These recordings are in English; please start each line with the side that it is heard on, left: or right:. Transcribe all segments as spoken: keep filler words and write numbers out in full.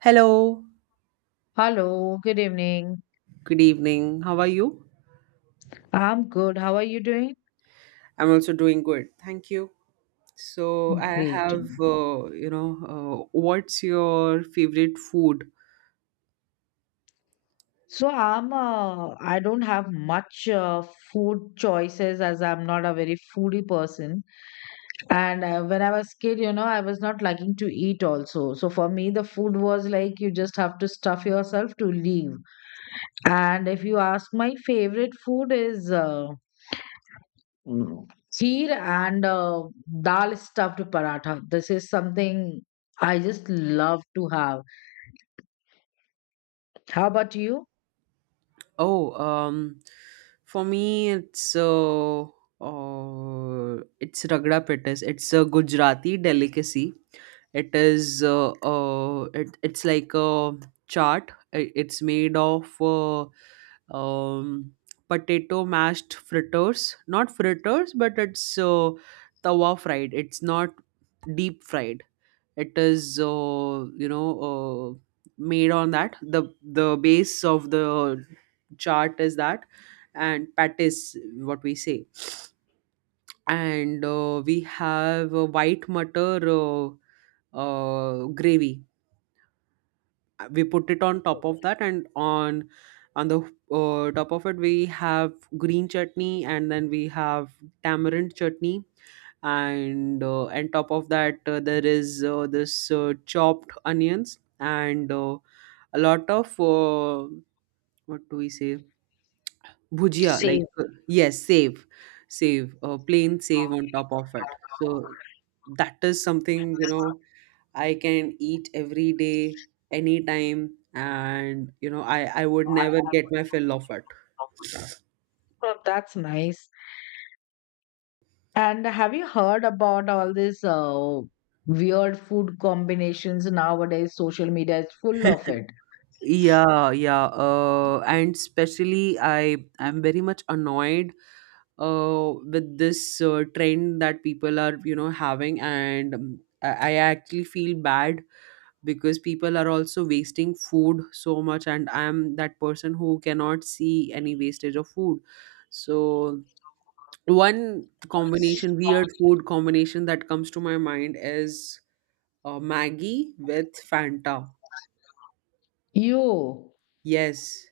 right: Hello,
left: Hello, good evening.
right: good evening. How are you?
left: I'm good. How are you doing?
right: I'm also doing good. Thank you. So, I
left: Great.
right: have, uh, you know, uh, What's your favorite food?
left: So I'm uh, I don't have much uh, food choices as I'm not a very foodie person. And uh, when I was kid, you know, I was not liking to eat also. So for me, the food was like you just have to stuff yourself to leave. And if you ask, my favorite food is uh, mm, kheer and uh, dal stuffed paratha. This is something I just love to have. How about you?
right: Oh, um, for me, it's uh, uh, it's ragda pittas. It's a Gujarati delicacy. It is uh, uh, it, it's like a chaat. I- It's made of uh, um, potato mashed fritters. Not fritters, but it's uh, tawa fried. It's not deep fried. It is, uh, you know, uh, made on that. The the base of the chart is that, and patties, what we say. And uh, we have a white mutter uh, uh, gravy we put it on top of that and on on the uh, top of it we have green chutney, and then we have tamarind chutney, and uh, and top of that uh, there is uh, this uh, chopped onions, and uh, a lot of uh, what do we say, bhujia, like
left: Same.
right: uh, yes save, save uh, plain save on top of it. So that is something, you know, I can eat every day, anytime, and you know, I I would never get my fill of it.
left: Oh, that's nice. And have you heard about all these uh, weird food combinations nowadays? Social media is full of it.
right: Yeah, yeah. Uh, and especially, I I'm very much annoyed uh, with this uh, trend that people are you know having, and um, I, I actually feel bad because people are also wasting food so much, and I'm that person who cannot see any wastage of food. So one combination, weird food combination that comes to my mind is uh, maggie with fanta.
left: You
right: Yes.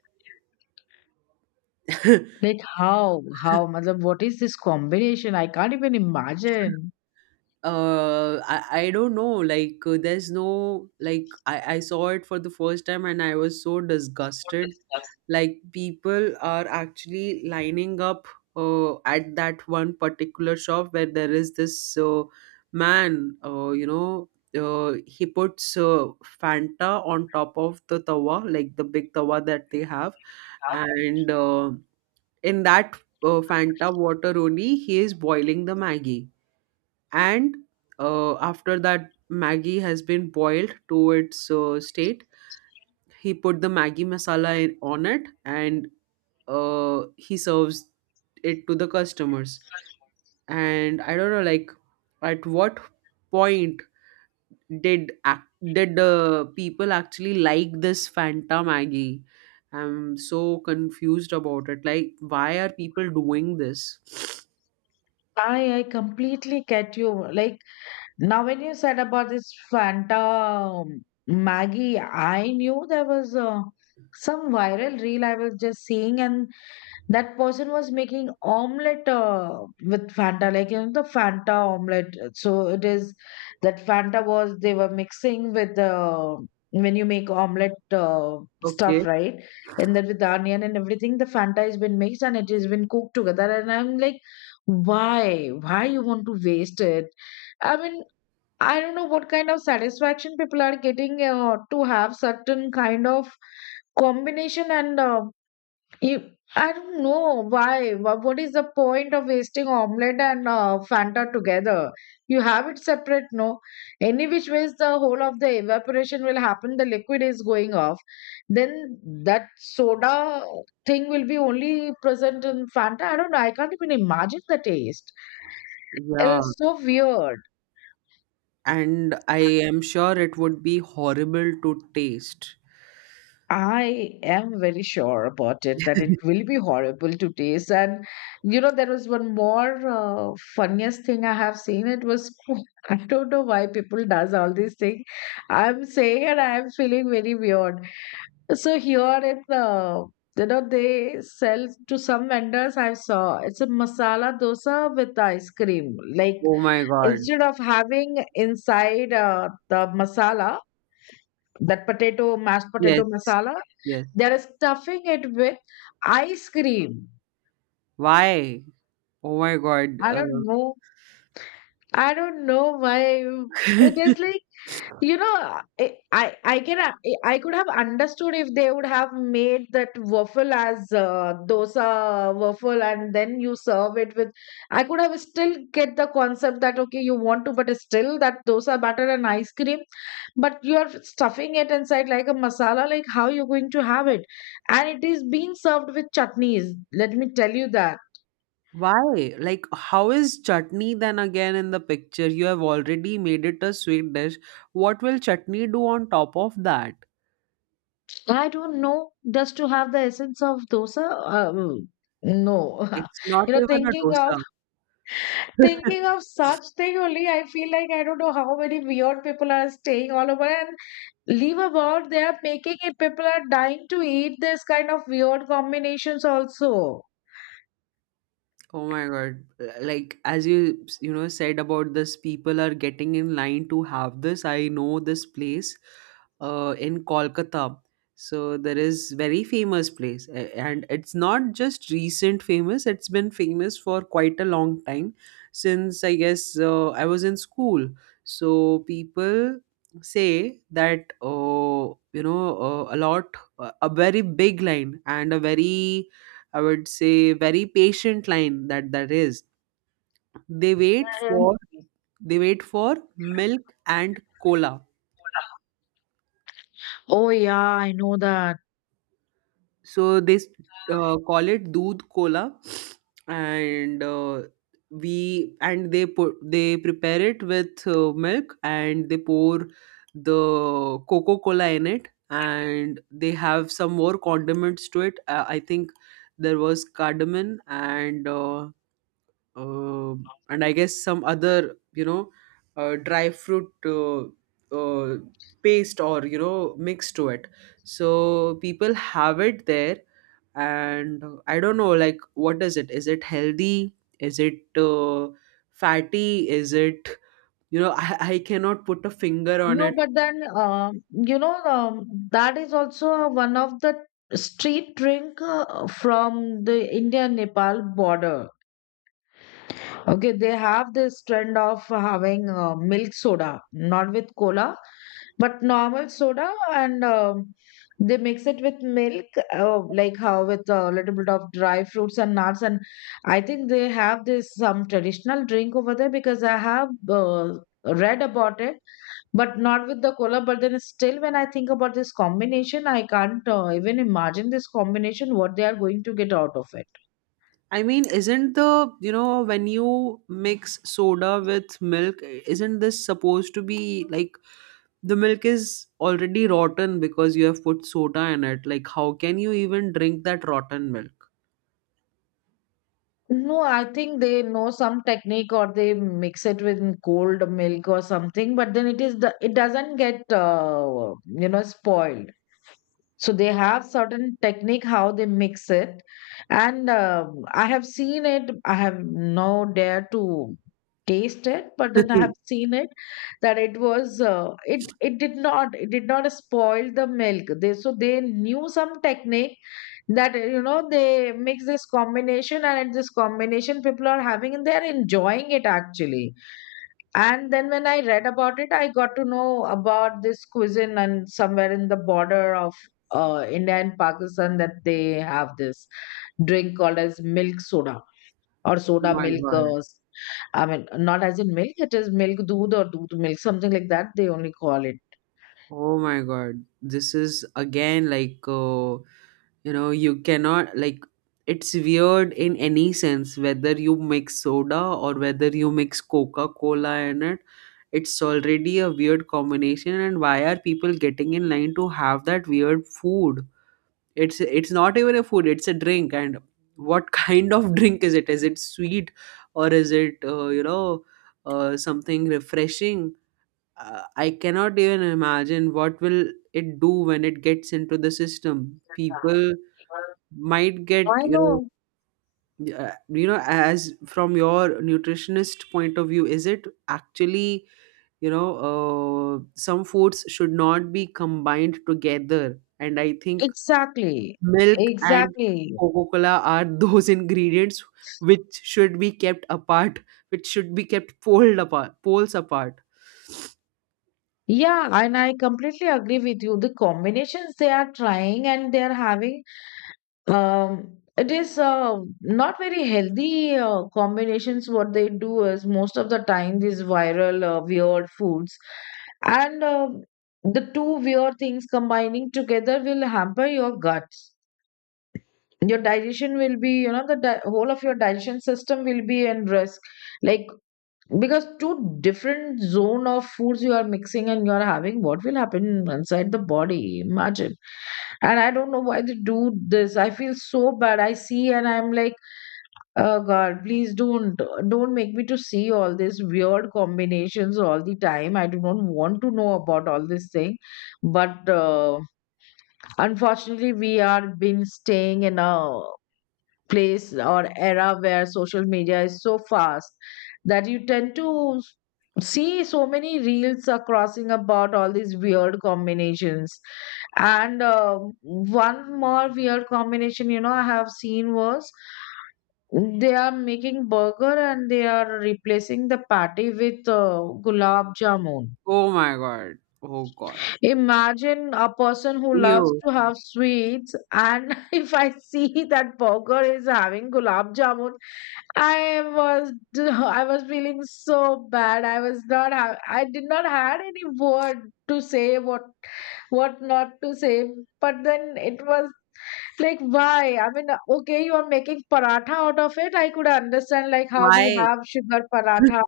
left: like how how matlab, what is this combination? I can't even imagine.
right: uh I, I don't know, like uh, there's no, like I, I saw it for the first time and I was so disgusted. Like, people are actually lining up uh, at that one particular shop where there is this uh, man, uh, you know uh, he puts uh, fanta on top of the tawa, like the big tawa that they have, and uh, in that uh, fanta water only he is boiling the maggie, and uh, after that maggie has been boiled to its uh, state, he put the maggie masala in, on it, and uh, he serves it to the customers. And I don't know, like, at what point did ac- did the people actually like this fanta maggie? I'm so confused about it. Like, why are people doing this?
left: I I completely get you. Like now, when you said about this Fanta um, Maggie, I knew there was uh, some viral reel I was just seeing, and that person was making omelette uh, with Fanta, like you know the Fanta omelette. So it is that Fanta was they were mixing with uh, when you make omelette uh, stuff,
right: Okay.
left: right? And then with the onion and everything, the Fanta has been mixed and it has been cooked together. And I'm like, why? Why you want to waste it? I mean, I don't know what kind of satisfaction people are getting uh, to have certain kind of combination and uh, you, I don't know why. Wha- What is the point of wasting omelette and uh, Fanta together? You have it separate, no? Any which ways, the whole of the evaporation will happen. The liquid is going off. Then that soda thing will be only present in Fanta. I don't know. I can't even imagine the taste. It
right: Yeah,
left: is so weird.
right: and I am sure it would be horrible to taste.
left: I am very sure about it that it will be horrible to taste. And you know, there was one more uh, funniest thing I have seen. It was I don't know why people does all these things. I'm saying and I'm feeling very weird. So here it's uh, you know they sell to some vendors. I saw it's a masala dosa with ice cream. Like
right: Oh my god.
left: instead of having inside uh, the masala, that potato mashed potato
right: Yes.
left: masala
right: Yes.
left: they're stuffing it with ice cream.
right: Why? Oh my god.
left: I don't
right: uh,
left: know. I don't know why. It is like, you know, I I I can uh, I could have understood if they would have made that waffle as uh, dosa waffle, and then you serve it with. I could have still get the concept that okay, you want to, but still that dosa batter and ice cream, but you are stuffing it inside like a masala. Like how you're going to have it, and it is being served with chutneys. Let me tell you that.
right: Why? Like, how is chutney then again in the picture? You have already made it a sweet dish. What will chutney do on top of that?
left: I don't know. Does to have the essence of dosa? Um, no.
right: It's not
left: You know,
right: even a
left: thinking of
right: dosa.
left: thinking of such thing only, I feel like I don't know how many weird people are staying all over and leave about. They are making it. People are dying to eat this kind of weird combinations also.
right: Oh my God. Like, as you, you know, said about this, people are getting in line to have this. I know this place uh, in Kolkata. So there is very famous place a- and it's not just recent famous. It's been famous for quite a long time since, I guess, uh, I was in school. So people say that, uh, you know, uh, a lot, a very big line, and a very, I would say, very patient line that that is. They wait
left: Mhm.
right: for they wait for milk and cola.
left: Oh yeah, I know that.
right: So they s- uh, call it doodh cola, and uh, we and they put, they prepare it with uh, milk, and they pour the Coca Cola in it, and they have some more condiments to it. Uh, I think there was cardamom and. Uh, uh, and I guess some other, you know, uh, dry fruit uh, uh, paste or, you know, mix to it. So people have it there, and uh, I don't know, like, what is it? Is it healthy? Is it uh, fatty? Is it, you know, I, I cannot put a finger on
left: No,
right: it.
left: but then um, you know um, that is also one of the street drink uh, from the India Nepal border. Okay, they have this trend of having uh, milk soda, not with cola, but normal soda, and um, they mix it with milk, uh, like how with a little bit of dry fruits and nuts. And I think they have this some traditional drink over there because I have uh, read about it, but not with the cola. But then still, when I think about this combination, I can't uh, even imagine this combination what they are going to get out of it.
right: I mean, isn't the, you know, when you mix soda with milk, isn't this supposed to be like the milk is already rotten because you have put soda in it. Like, how can you even drink that rotten milk?
left: No, I think they know some technique or they mix it with cold milk or something, but then it is the it doesn't get uh, you know spoiled. So they have certain technique how they mix it, and uh, I have seen it. I have no dare to taste it, but then I
right: Oh
left: have seen it that it was uh, it it did not it did not spoil the milk. They so they knew some technique that uh, you know they mix this combination and this combination people are having and they're enjoying it actually. And then when I read about it I got to know about this cuisine and somewhere in the border of uh, India and Pakistan that they have this drink called as milk soda or soda
right: my god.
left: milkers. I mean not as in milk, it is milk doodh or doodh milk something like that they only call it.
right: Oh my god. This is again like, uh, you know, you cannot, like, it's weird in any sense whether you mix soda or whether you mix Coca Cola in it. It's already a weird combination, and why are people getting in line to have that weird food? it's it's not even a food, it's a drink. And what kind of drink is it? Is it sweet, or is it, uh, you know, uh, something refreshing? uh, I cannot even imagine what will it do when it gets into the system. People might get,
left: I
right: you know,
left: know.
right: uh, you know, as from your nutritionist point of view, is it actually, you know, uh, some foods should not be combined together, and I think
left: Exactly.
right: Milk and
left: Exactly.
right: Coca-Cola are those ingredients which should be kept apart, which should be kept pulled apart, poles apart.
left: Yeah, and I completely agree with you. The combinations they are trying and they are having, um, it is uh, not very healthy uh, combinations. What they do is most of the time these viral uh, weird foods, and uh, the two weird things combining together will hamper your guts. Your digestion will be, you know, the di- whole of your digestion system will be in risk. Like because two different zone of foods you are mixing and you are having what will happen inside the body, imagine. And I don't know why they do this, I feel so bad I see and I'm like, oh god please don't don't make me to see all these weird combinations all the time. I do not want to know about all this thing, but uh, unfortunately we are been staying in a place or era where social media is so fast that you tend to see so many reels are crossing about all these weird combinations. And um one more weird combination, you know, I have seen was they are making burger and they are replacing the patty with uh, gulab jamun.
right: Oh my god. Oh god.
left: Imagine a person who loves
right: You.
left: to have sweets and if I see that burger is having gulab jamun. I was I was feeling so bad. I was not ha- I did not had any word to say what what not to say. But then it was like why? I mean, okay, you are making paratha out of it. I could understand like how we
right: Why?
left: have sugar paratha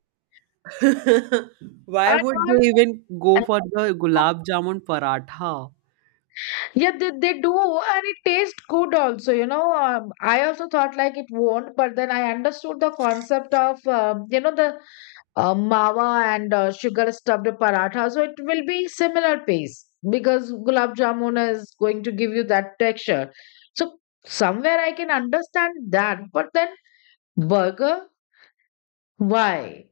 right: Why
left: and
right: would
left: all.
right: they even go for the gulab jamun paratha?
left: Yeah, they, they do, and it tastes good also, you know. Um, I also thought like it won't, but then I understood the concept of, um, you know, the uh, mawa and uh, sugar stuffed paratha. So it will be similar pace because gulab jamun is going to give you that texture. So somewhere I can understand that, but then burger, why?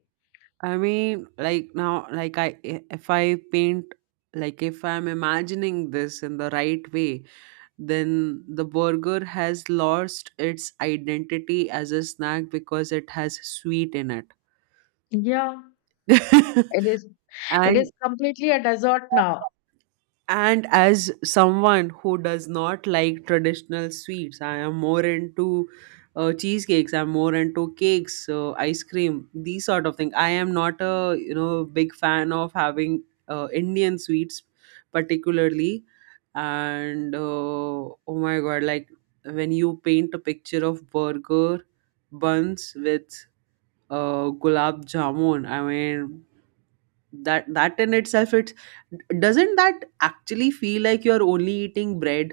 right: I mean, like now, like I, i- if I paint, like if I'm imagining this in the right way, then the burger has lost its identity as a snack because it has sweet in it.
left: Yeah, it is. It
right: and
left: is completely a dessert now.
right: and as someone who does not like traditional sweets, I am more into uh, cheesecakes. I'm more into cakes, uh, ice cream, these sort of things. I am not a, you know, big fan of having uh, Indian sweets, particularly. And uh, oh my god, like when you paint a picture of burger buns with uh, gulab jamun, I mean, that that in itself, it's, doesn't that actually feel like you're only eating bread?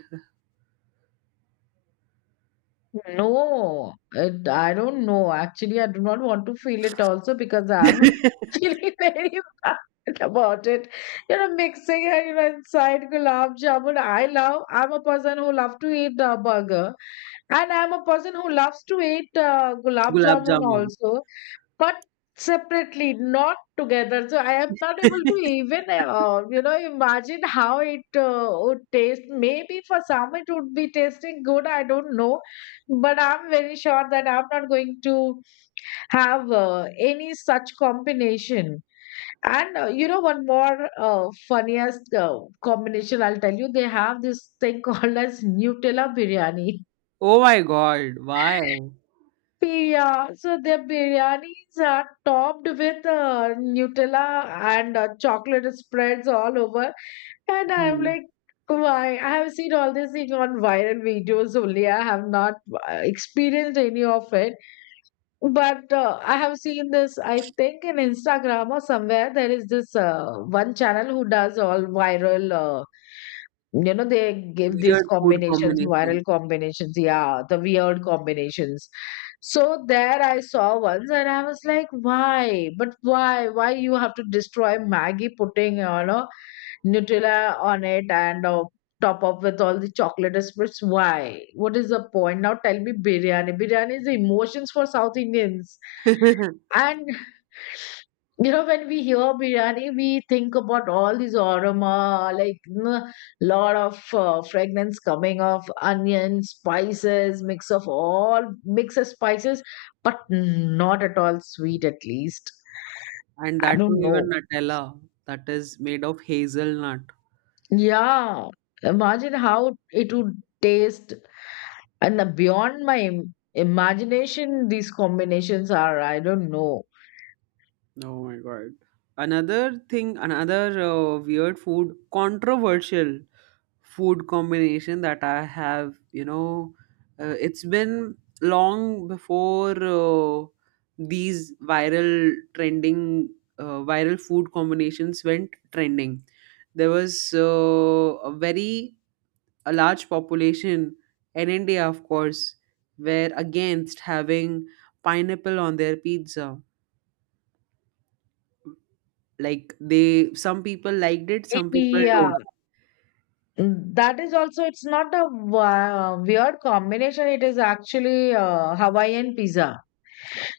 left: No, it, I don't know. Actually, I do not want to feel it also because I'm feeling very bad about it. You know, mixing and you know, inside gulab jamun. I love. I'm a person who love to eat uh, burger, and I'm a person who loves to eat uh, gulab
right: Gulab
left: jamun
right: jamun.
left: also, but separately not together. So I am not able to even uh, you know imagine how it uh, would taste. Maybe for some it would be tasting good, I don't know. But I'm very sure that I'm not going to have uh, any such combination. And uh, you know, one more uh, funniest uh, combination I'll tell you, they have this thing called as Nutella biryani.
right: Oh my god, why?
left: Yeah, so their biryanis are topped with uh, Nutella and uh, chocolate spreads all over. And I'm
right: Hmm.
left: like, why? I have seen all this thing on viral videos only. I have not uh, experienced any of it. But uh, I have seen this, I think in Instagram or somewhere, there is this uh, one channel who does all viral, uh, you know, they give these
right: Weird food
left: combinations,
right: combinations.
left: viral combinations, yeah, the weird combinations. So there I saw once and I was like, why? But why? Why you have to destroy Maggie pudding, you know? Nutella on it and uh, top up with all the chocolate spreads. Why? What is the point? Now tell me biryani. Biryani is the emotions for South Indians.
right: And
left: And you know, when we hear biryani, we think about all these aroma, like a lot of uh, fragrance coming of onion, spices, mix of all mix of spices, but not at all sweet at least. I
right: that too
left: don't
right: even
left: know.
right: nutella that is made of hazelnut.
left: Yeah, imagine how it would taste. And uh, beyond my im- imagination, these combinations are, I don't know.
right: Oh my god. Another thing, another uh, weird food, controversial food combination that I have, you know, uh, it's been long before uh, these viral trending, uh, viral food combinations went trending. There was uh, a very, a large population in India, of course, were against having pineapple on their pizza. Like, they, some people liked it, some people don't.
left: Yeah, mm, that is also, it's not a wa- weird combination. It is actually uh, Hawaiian pizza.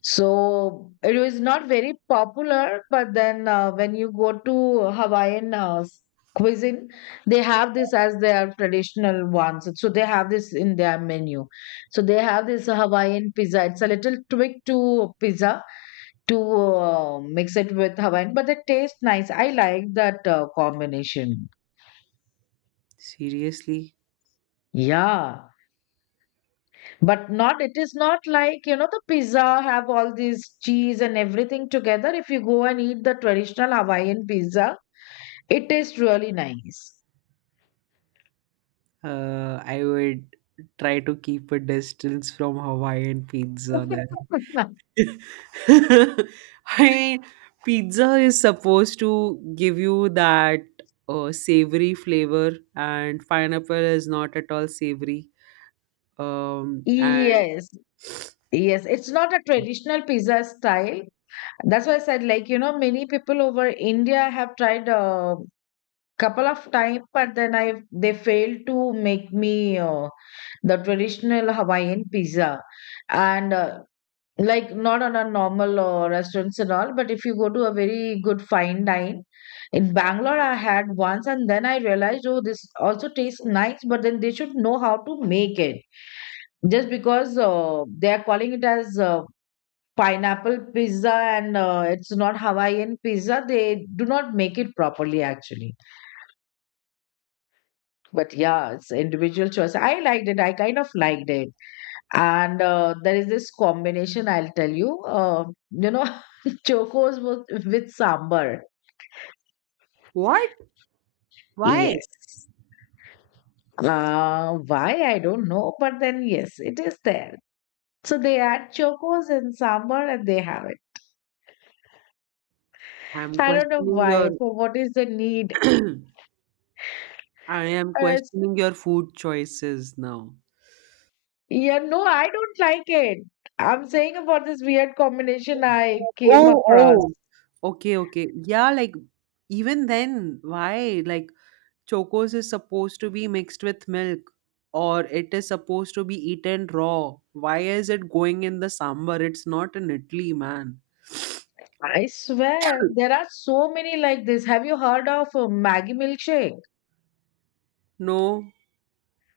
left: So it was not very popular, but then uh, when you go to Hawaiian uh, s- cuisine, they have this as their traditional ones. So they have this in their menu. So they have this Hawaiian pizza. It's a little tweak to pizza to uh, mix it with Hawaiian, but the taste nice. I like that uh, combination.
right: Seriously,
left: Yeah. But not, it is not like, you know, the pizza have all these cheese and everything together. If you go and eat the traditional Hawaiian pizza, it tastes really nice.
right: uh, I would try to keep a distance from Hawaiian pizza then. I mean, pizza is supposed to give you that uh, savory flavor, and pineapple is not at all savory. Um, and
left: Yes, yes. It's not a traditional pizza style. That's why I said, like, you know, many people over India have tried a couple of times, but then I they failed to make me uh, the traditional Hawaiian pizza. And uh, Like not on a normal uh, restaurants and all, but if you go to a very good fine dine in Bangalore, I had once, and then I realized, oh, this also tastes nice, but then they should know how to make it just because uh, they are calling it as uh, pineapple pizza, and uh, it's not Hawaiian pizza. They do not make it properly actually. But yeah, it's individual choice. I liked it. I kind of liked it. And uh, there is this combination, I'll tell you. Uh, you know Chocos with, with sambar.
right: what? Why?
left: Yes. Uh, why I don't know, but then yes, it is there. So they add chocos and sambar and they have it.
right: I'm
left: I don't know
right: questioning your.
left: why, for what is the need.
right: I am
left: Uh, it's-
right: questioning your food choices now.
left: yeah, no, I don't like it. I'm saying about this weird combination I came
right: Oh,
left: across.
right: oh. Okay, okay. Yeah, like, even then, why? Like, chocos is supposed to be mixed with milk, or it is supposed to be eaten raw. Why is it going in the sambar? It's not in Italy, man.
left: I swear there are so many like this. Have you heard of uh, Maggie milkshake?
right: No,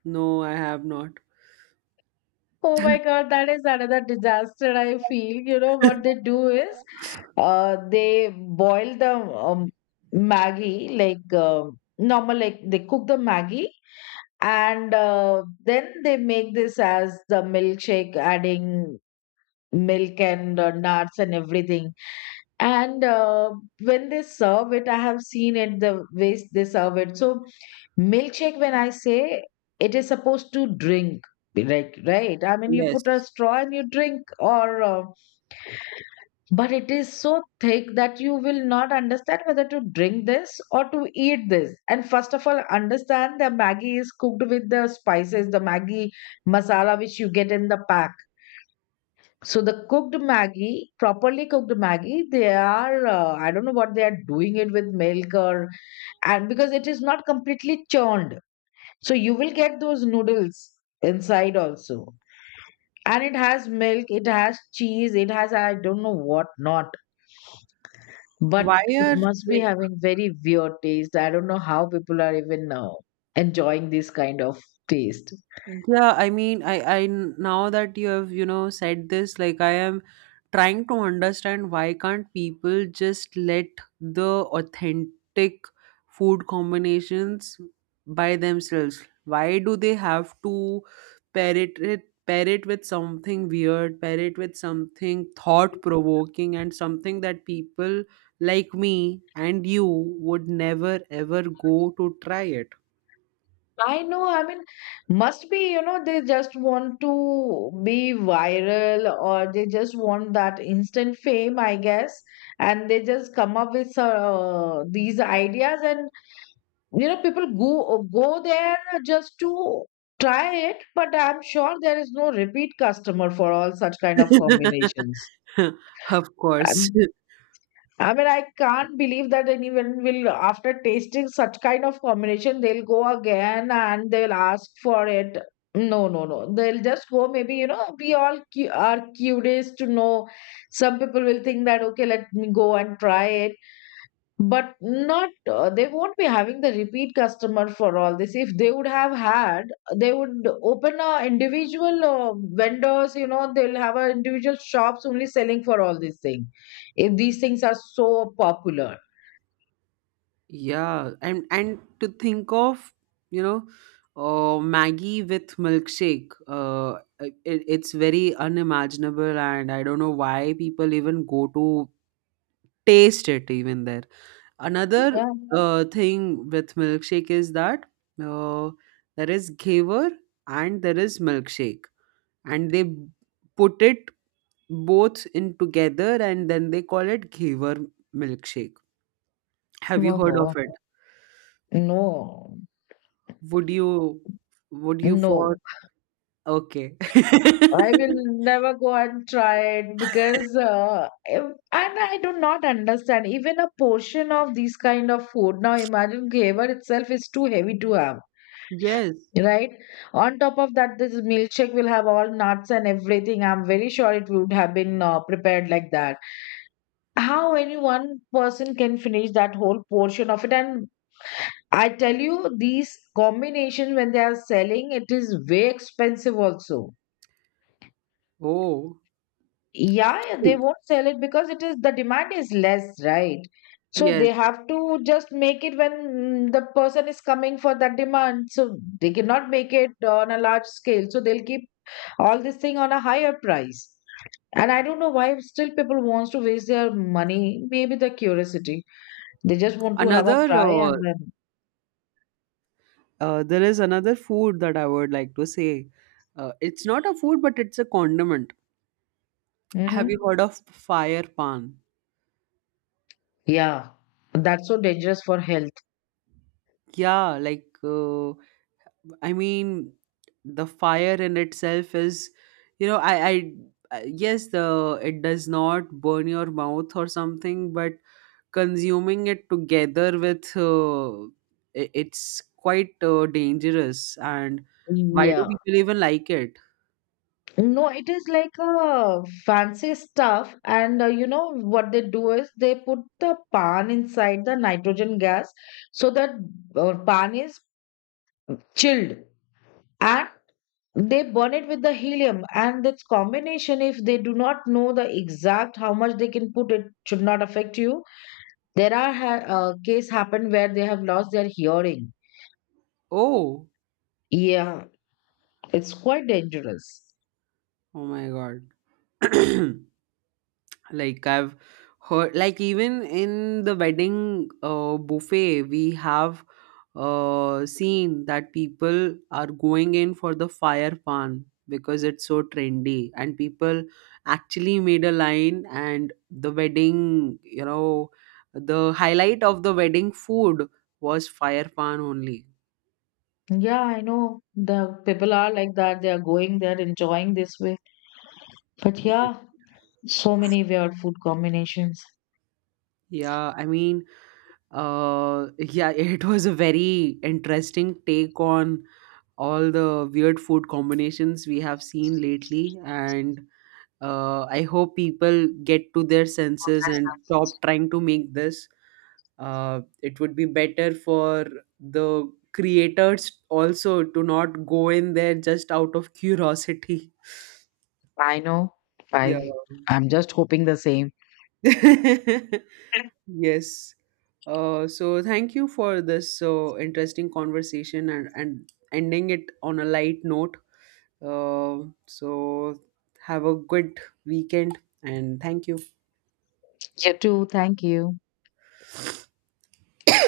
right: no, I have not.
left: Oh my God, that is another disaster. I feel, you know, what they do is uh, they boil the um, Maggi, like uh, normal, like they cook the Maggi, and uh, then they make this as the milkshake, adding milk and uh, nuts and everything. And uh, when they serve it, I have seen it, the ways they serve it. So milkshake, when I say, it is supposed to drink, like, right? I mean, you put a
right: Yes.
left: straw and you drink, or uh, but it is so thick that you will not understand whether to drink this or to eat this. And first of all, understand the Maggi is cooked with the spices, the Maggi masala which you get in the pack. So the cooked Maggi, properly cooked Maggi, they are uh, I don't know what they are doing it with milk or, and because it is not completely churned. So you will get those noodles inside also. And it has milk, it has cheese, it has I don't know what not. But
right: Why
left: it
right: are
left: must be
right: like,
left: having very weird taste. I don't know how people are even uh, enjoying this kind of taste.
right: yeah, I mean, I I now that you have, you know, said this, like, I am trying to understand why can't people just let the authentic food combinations by themselves? Why do they have to pair it, it pair it with something weird, pair it with something thought provoking and something that people like me and you would never ever go to try it?
left: I know, I mean, must be, you know, they just want to be viral or they just want that instant fame, I guess. And they just come up with uh, these ideas, and you know, people go go there just to try it. But I'm sure there is no repeat customer for all such kind of combinations.
right: Of course.
left: I mean, I can't believe that anyone will, after tasting such kind of combination, they'll go again and they'll ask for it. No, no, no. They'll just go. Maybe, you know, we all cu- are curious to know. Some people will think that, okay, let me go and try it, but not uh, they won't be having the repeat customer for all this. If they would have had, they would open a individual uh, vendors, you know, they'll have a individual shops only selling for all these things if these things are so popular.
right: Yeah, and and to think of, you know, uh, Maggie with milkshake, uh, it, it's very unimaginable, and I don't know why people even go to taste it even there. Another
left: Yeah,
right: uh, thing with milkshake is that uh, there is ghaver and there is milkshake, and they b- put it both in together, and then they call it ghaver milkshake. Have you heard of
left: no
right: it?
left: no
right: Would you would you for
left: no
right: okay.
left: I will never go and try it because uh, if- and I do not understand even a portion of these kind of food. Now imagine flavor itself is too heavy to have,
right: Yes.
left: right? On top of that, this milkshake will have all nuts and everything. I'm very sure it would have been uh, prepared like that. How any one person can finish that whole portion of it? And I tell you, these combinations, when they are selling, it is way expensive also.
right: Oh.
left: Yeah, yeah, they won't sell it because it is, the demand is less, right? So they
right: Yes.
left: have to just make it when, mm, the person is coming for that demand. So they cannot make it on a large scale. So they'll keep all this thing on a higher price. And I don't know why still people wants to waste their money. Maybe the curiosity. They just want to have a
right: Another
left: try
right: uh,
left: and then.
right: uh, there is another food that I would like to say. Uh, it's not a food, but it's a condiment. Have you
left: Hmm.
right: heard of fire pan?
left: Yeah, that's so dangerous for health.
right: Yeah, like uh, I mean, the fire in itself is, you know, I, I, I- yes, the it does not burn your mouth or something, but consuming it together with, uh, i- it's quite uh, dangerous. And why do
left: Yeah.
right: people even like it?
left: No, it is like a fancy stuff, and uh, you know what they do is they put the pan inside the nitrogen gas so that uh, pan is chilled, and they burn it with the helium. And this combination, if they do not know the exact how much they can put, it should not affect you. There are ha- uh, case happened where they have lost their hearing.
right: Oh,
left: Yeah, it's quite dangerous.
right: oh my God. Like, I've heard, like, even in the wedding uh, buffet, we have uh, seen that people are going in for the fire pan because it's so trendy, and people actually made a line, and the wedding, you know, the highlight of the wedding food was fire pan only.
left: Yeah, I know. The People are like that. They are going there enjoying this way. But yeah, so many weird food combinations.
right: Yeah, I mean, uh, yeah, it was a very interesting take on all the weird food combinations we have seen lately. And uh, I hope people get to their senses and stop trying to make this. Uh, it would be better for the creators also to not go in there just out of curiosity.
left: I know.
right: Yeah.
left: i I'm just hoping the same.
right: Yes. Uh, so thank you for this so interesting conversation, and, and ending it on a light note. Uh, so have a good weekend, and thank you.
left: You too, thank you.